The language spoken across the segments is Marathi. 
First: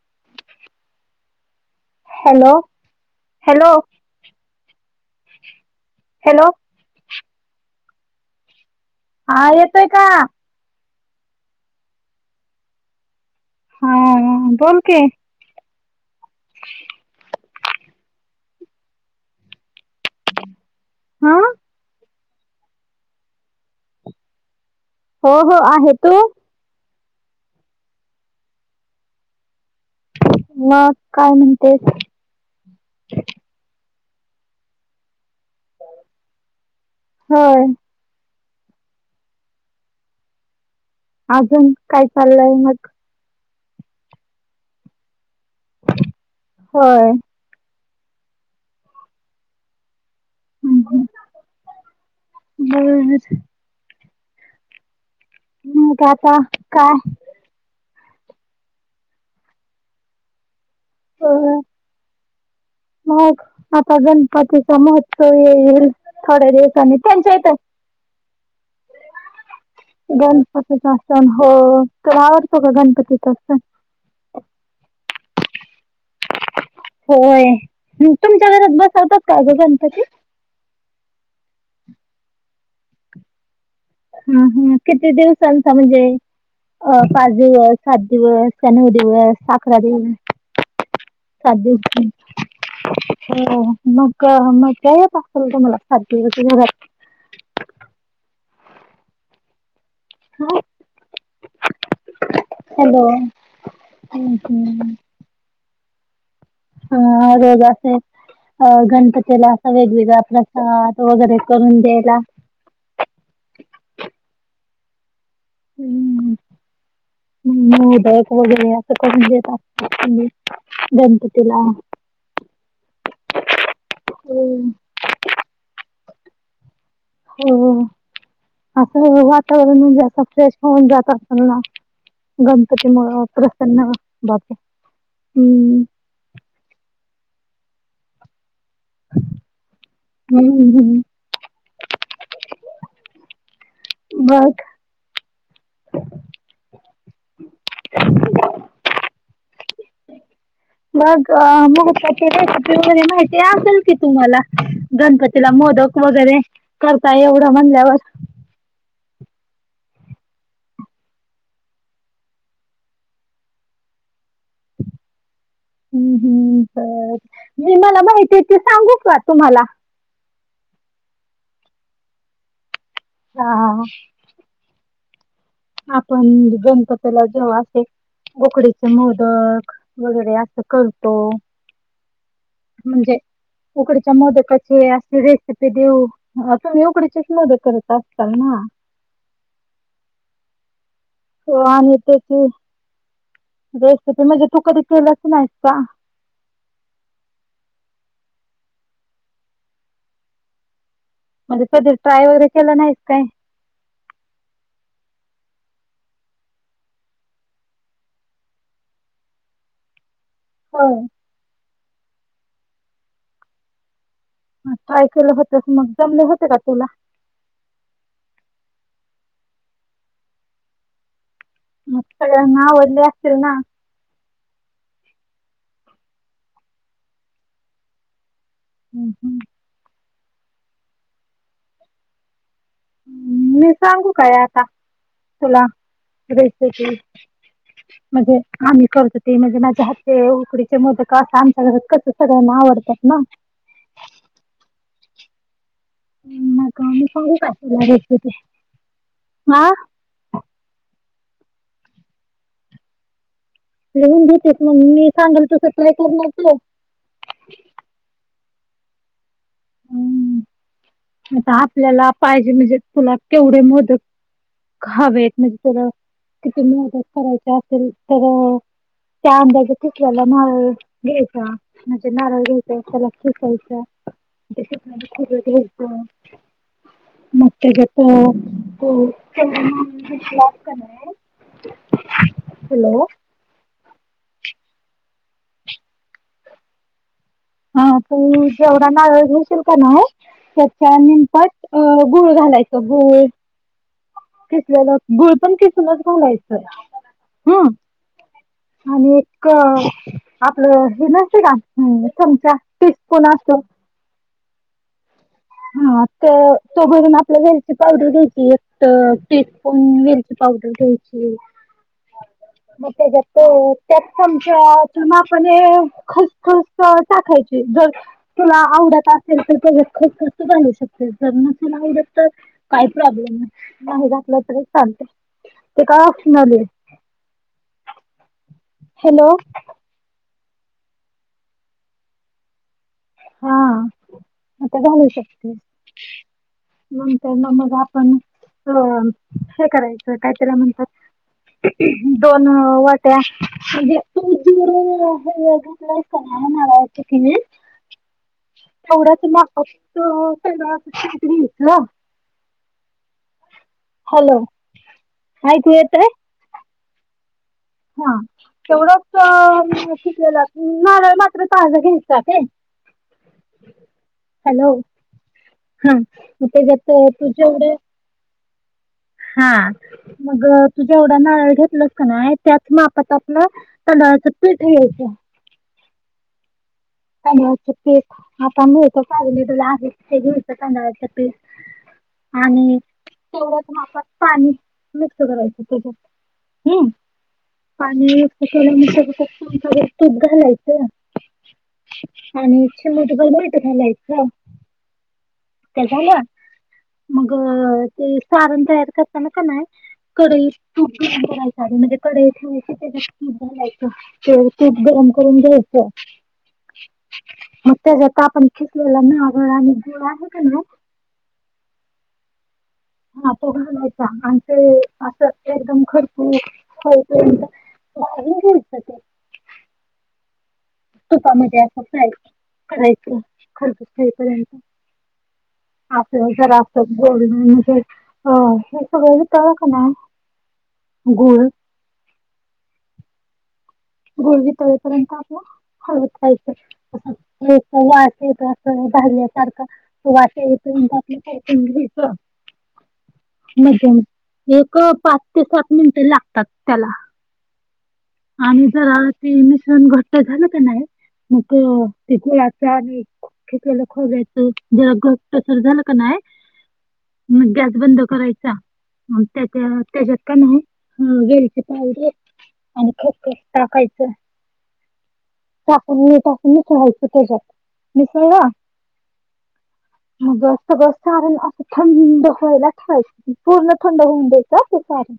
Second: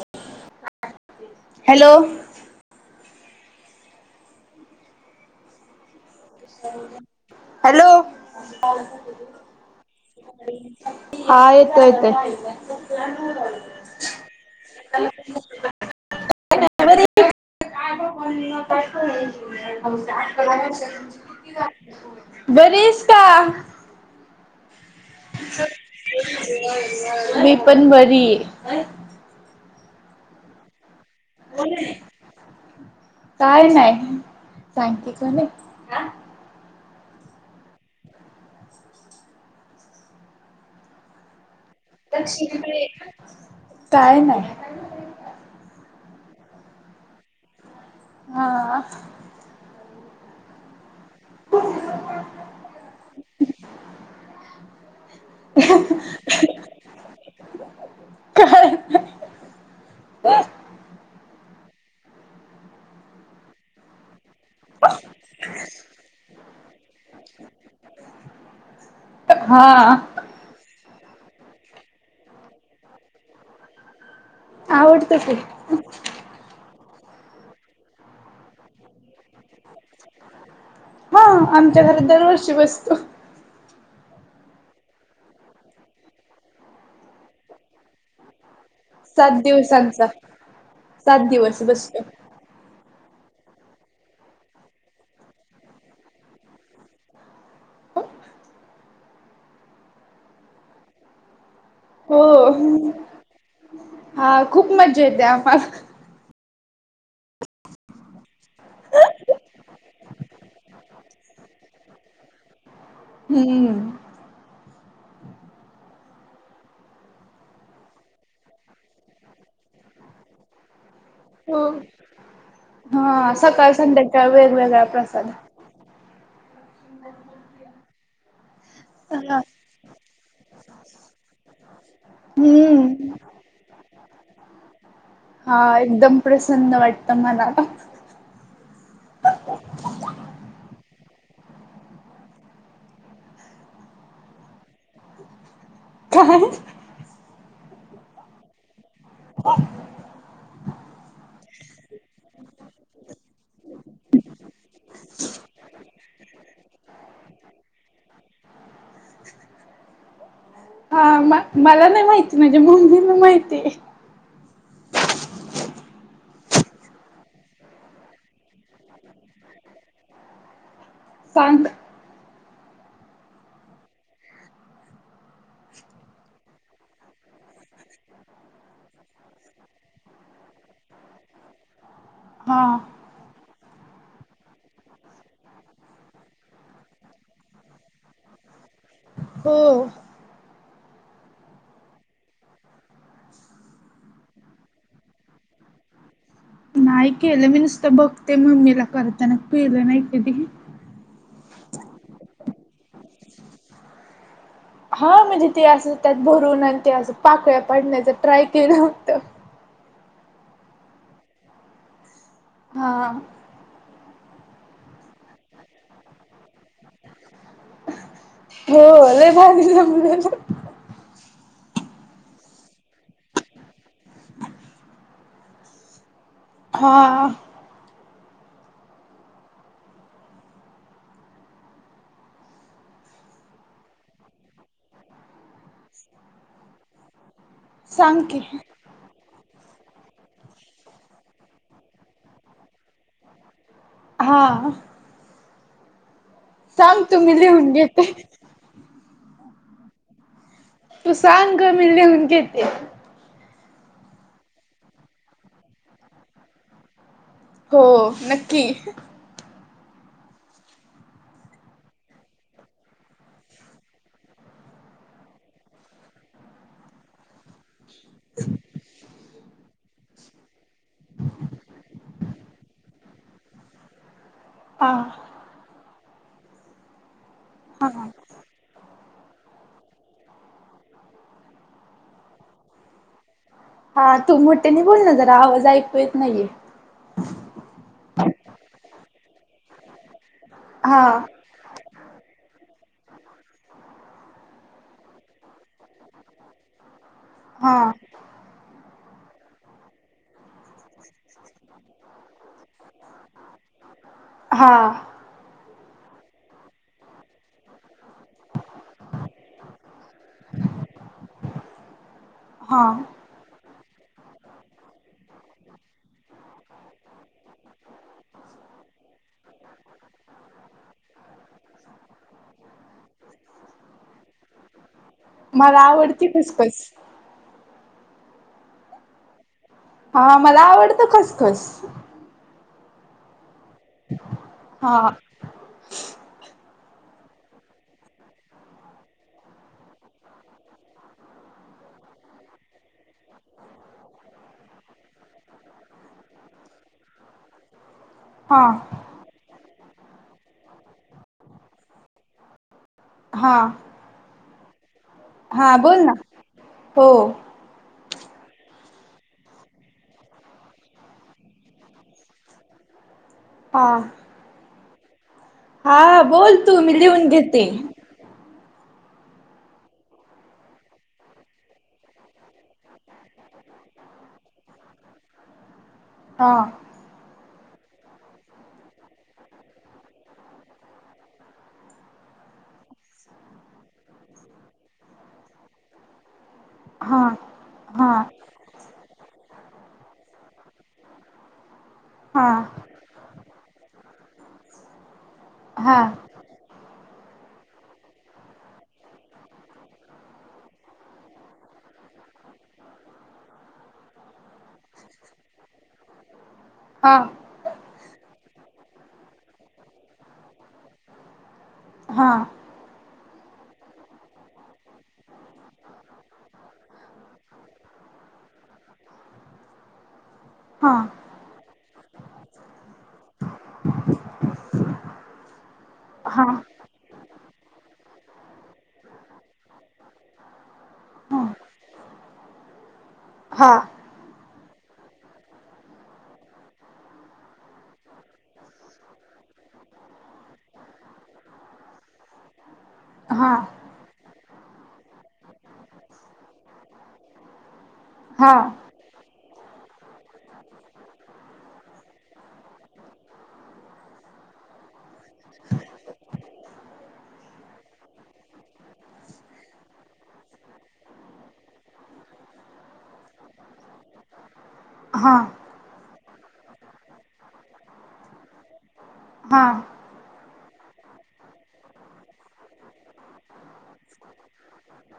ह hello hello hello hello, hello, हा येतोय का? हा येतो येत. हा बोल की [inaudible] [unintelligible] हा बरीस का? हो हो आहे तू. मी पण बरी ना काय नाही सांगतेिक नाही. हो. अजून काय चाललंय मग काय नाही. होय. हा बरर मग आता काय [unintelligible] काय हो हो ह पगण पतिसा महोत्सव येईल थोड्या दिवसांनी त्यांच्या येत हा असंच असत हो तर आवडतो का गणपतीच अस आवडत तू होय तुमच्या घरात बसवतात का ग गणपती हा आमच्या घरात दरवर्षी बसतो हा हा किती दिवसांचा म्हणजे पाच दिवस सात दिवस शन् दिवस सात साखरा दिवसांचा दिवस दिवस सात बसतो दिवस हो मग मग का यात असल तुमला सारखी घरात ह हो हो अ हा खूप मज्जा येते आम्हाला हा जा असय अ गणपतीला असा वेगवेगळा प्रसाद वगैरे करून द्यायला हम्म हम्म मोदक वगैरे असंण देत अस हो हा सकाळ संध्याकाळ हो वेगवेगळ्या प्रसाद हो असं हा. वातावरण जा फ्रेश होऊन जात असल ना गणपती मु हम्म प्रसन्न बाबे हा एकदम प्रसन्न वाटतं मला हम् हम् बत काय ह मग मग त्याची रेसिपी वगैरे माहिती असेल की तुम्हाला गणपतीला मोदक वगैरे करता एवढं म्हणल्यावर हा म मला नाही माहिती माझ्या मम्मीला माहिती हम् हम् बर मी मला माहिती आहे ते सांगू का तुम्हाला सांग हा आपण गणपतीला जेव्हा असेल उकडीचे मोदक वगैरे असं करतो हां ककड चमदकचे अस रेसपी देऊ ता् उकडी चष्मा ब करत असताल ना हो हो आणि तेची वेस् म्हणजे तू कधी केलाच नाहीस का नाही केलं मी नुसतं बघते मम्मीला करताना केलं नाही कधी म्हणजे कध ट्राय वगैरे केला नाहीच काय हा म्हणजे ते असं त्यात भरून आणि ते असं पाकळ्या पडण्याच ट्राय केलं होत हो हा काय केलं होतस मग जमले होते का तुला हो लय भारीजम म सगळ्यांना आवडले असतील ना. हा. हम्म हम्म. मी सांगू काय आता तुला सांग म्हणजे की आम्ही करत ते म्हणजे माझ्या हातचे उकडीचे मोदक सामतक सगळ्यांना आवडतात ना. हा. नका सांग मी तू काडी लिहून घेते पालागायच ते हा. तू सांग मी लिहून घेते. लिहून देतेस मग मी सांगल तस करणारच ते. हो नक्की. हम्म. आता आपल्याला पाहिजे म्हणजे तुला केवढे मोदक हवेत म्हणजेला किती मदत करायची असेल तर चां अंदाजे किसलेला नारळ घ्यायचा म्हणजे नारळ घ्यायचा त्याला किसायचा हा खोबरं घ्याय च मग हा त्याच्यात [unintelligible] हॅलो. हा तू मोठे नाही बोल ना जरा आवाज ऐकू येत नाहीये. हा तू जेवढा नारळ घेशील की नाय त्याच्या हा निमपट अ गुळ घालायचं गुळ किसलेला गुळ पण किसूनच घालायचं. हम्म हा. आणि एक आपलं हे नसत का चमचा टीस्पून असतो हा. हा तो घरून आपल्या वेलची पावडर घ्यायच एक टीस्पून विरची पावडर घ्यायची हा मग त्याच्यात तर त्याच चमच्याच्या मापणे खसखस टाकायची जर तुला आवडत असेल तर तो खूप शकते जर न तर काही प्रॉब्लेम नाही नाही घातलं तर चालते. मला ते का आवडती हसुन राह्यले खसखस हॅलो. हा मला आवडतं खसखस. हा मता हा घालू शकते. नंतर ना मग आपण अ हे करायचं काहीतरी म्हणतात दोन वाट्या म्हणे [unintelligible] हा. तेवढाच मा [unintelligible] घेतलं. हा. हॅलो. ऐकू हा बोल येतंय? ना हो. हा तेवढच शिकलेला माारळ मात्र ताज घ्यायतात आहे. [inaudible] हा. हॅलो हा बोल ते ज तू मी लिहून तु घेते जेवढ हा मग तू जेवढ नारळ घेतलंस का ना त्यात मग आपत आपलं तांदळाच पिठ घ्यायच. हा. तांदळाच पीठ आपण घेतो ते अवेलेबल आहे तांदळाचं पीठ आणि थोड्यात मापात पाणी मिक्स करायचं त्याच्यात. हम् हा हा पाणी पसवल्यामुळे सगतूध घालायचं. हा आणि शे म तुला भेट झालायच त्या हा झालं. मग ते सारण तयार करताना का नाही. कडई तू कराय म्हणजे कडई ठेवायची त्याच्यात तूलायचं ते तूप गरम करून घ्यायचं. हा मग तेच आता आपण शिकलेलं नारळ आणि गुळ आहे का ना. हां. हा तो घालायचा आण असं एकदम खरपू खपर्यंत त ते हा. तुपामध्ये असं फाय करायचं खरगईपर्यंत हां आपर ग म्हणजे अ हे सगळ तळक ना गुड हा. गोरवी तळेपर्यंत आपलं हळवत रायचं. वाट येत अस भरल्यासारखं त वाच येत आप का? हां मध्ये एक पाच ते सात मिनिटं लागतात त्याला हां आणि जर तेमशन घट्ट झालं तर नाही मग तिथे त्याने खेकलेला खो्यायच जरा घटसर झालं का नाही. मग गॅस बंद करायचा. त्याच्या त्याच्यात का नाही वेलचे पाल आणि खप टाकायचं. हां टाकून टाकूनचय जात विसर वा. हा. बसत बस ण असं थंड व्हायलाच ठेवायची. पूर्ण थंड होऊन द्यायच ते सारे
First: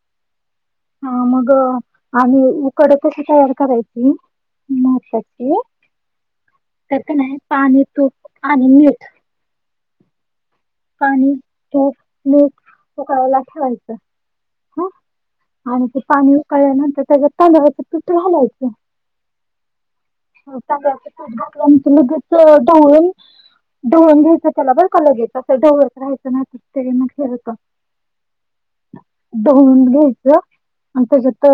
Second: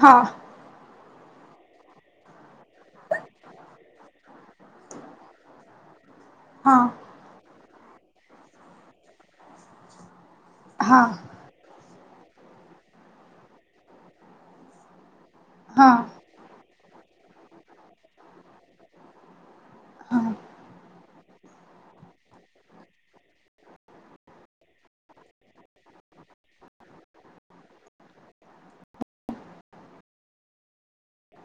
हां हां हा मग आणि कडक्याची तयार करायची मत्ची तरत नाही. पाणी तूप आणि मीठ हां हां हां पाणी तूप मूप उकयला ठेवायचं हा. आणि ते हां पाणी उकळल्यानंतर त्याच्या तांदळाच तुट घालायचं. चांगचूल्या लगेच ढवळून ढवळून घ्यायचं. त्याला बर का लगेच असं ढवळत राहायं नात ते मग हे होत. धुवून घ्यायचं. आणि त्याच्यात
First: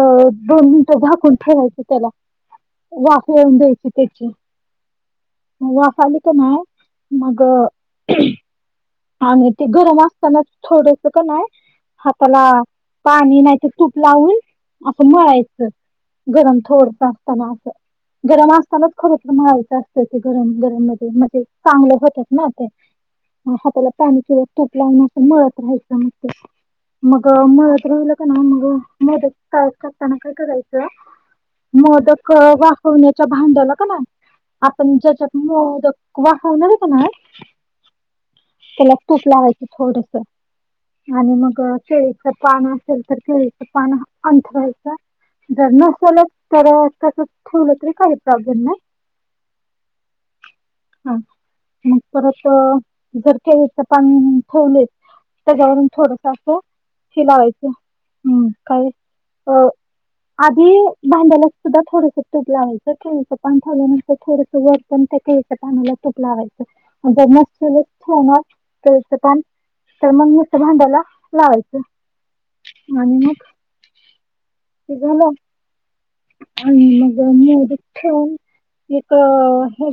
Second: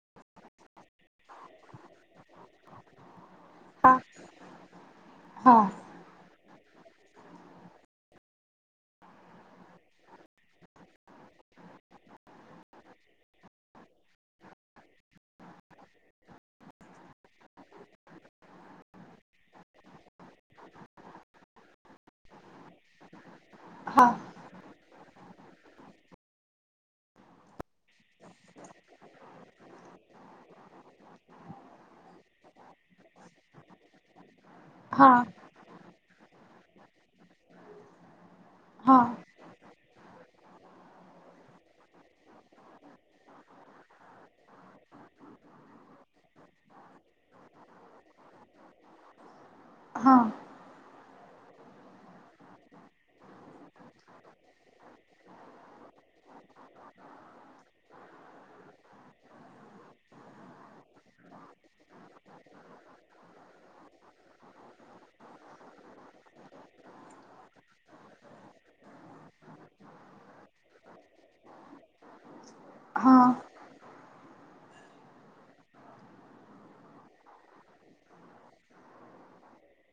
दोन मिनिटं झाकून ठेवायच त्याला वाफ येन द्याय. हां वाफाली आली की नाही मग आणि ते गरम असतानाच थोडस का नाही. हाताला पाणी नाही तर तूप लावून असं मळायचं. गरम थोडस असताना असं. गरम असतानाच खरंच मळायचं असतं ते गरम गरमध्ये म्हणजे चांगलं होतात ना ते हाताला पाणी किंवा तूप लावून अस मळत राहायचं मग ते मग मळत राहिलं का ना मग मोदक तयार करताना काय करायचं. मोदक वापवण्याच्या भांड्याला का नाही. आपण हां हां हां हां हां हां ज्याच्यात मोदक वाफवणार आहे की नाही. त्याला तूप लावायचं थोडस. आणि मग केळीच पान असेल तर केळीच पान अंथरायचं. जर नसेल तर तस ठेवलं तरी काही प्रॉब्लेम नाही. हां हा मग परत जर केलीच पान खोवलेत. त्याच्यावरून थोडस असं हे लावायचं हम्म काही अ आधी भांड्यालास सुद्धा थोडसं तूप लावायचं खच पण ठेवलं नाही थोडस वरण त्या पानाला तुप लावायचं मस्त श ठेवणारचं पान तर मगच्या भांड्याला लावायचं मण हां मख त झाल आणि मग मोर ठन एक हे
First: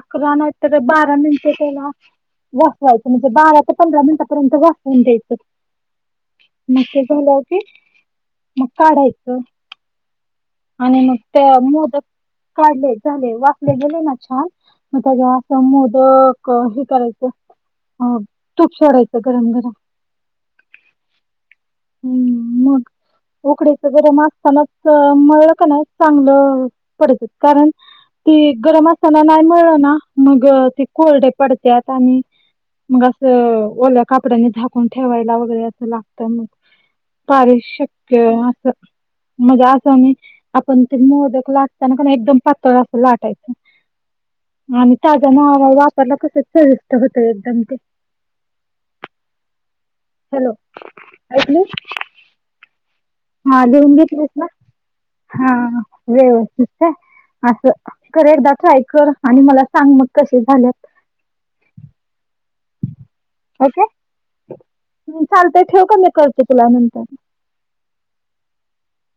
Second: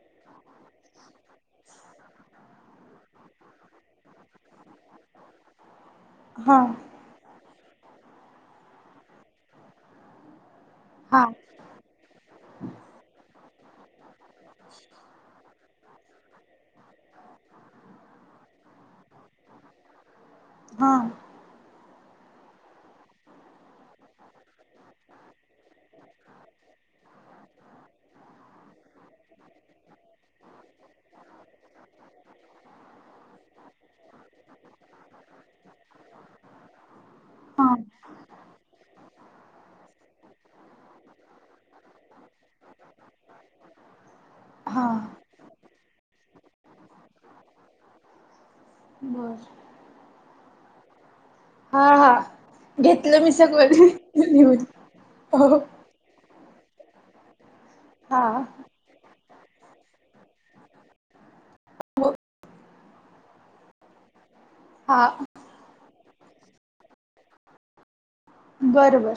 अकरा नाट तरर बारा नच त्याला वस व्हायचं म्हणजे बारा ते पंधरा मिनिटापर्यंत वास होन द्यायचं मग ते झालाव की मग काढायचं आणि मग त्या मोदक काढले झाले वाफले गेले ना छान मग त्या अस मोदक हे करायचं अ तूप सोडायचं गरम गरम हा ह् मग उकडीच गरम असतानाच मळळ का नाही चांगलं पडत कारण ते गरम असताना नाही मिळलं ना मग ते कोल्ड पडतत आणि मग असं ओल्या कापड्यांनी झाकून ठेवायला वगैरे असं लागतं मग पार शक्य असं म्हणजे असं म आपण ते मोदक लाटताना का एकदम पातळ असं लाटायचं आणि हां ताज ना वापरला तस जास्त होत एकदम ते बर हॅलो ऐकलीस हां हां घेतलं मी हा सगळं लिहून घेतलीस ना हो हा हा व्यवस्थित असं कर हां एकदा ट्राय कर आणि मला सांग मग कसे झालेत होब ओके हा चालत ठेव का मी करते तुला नंतर बर बर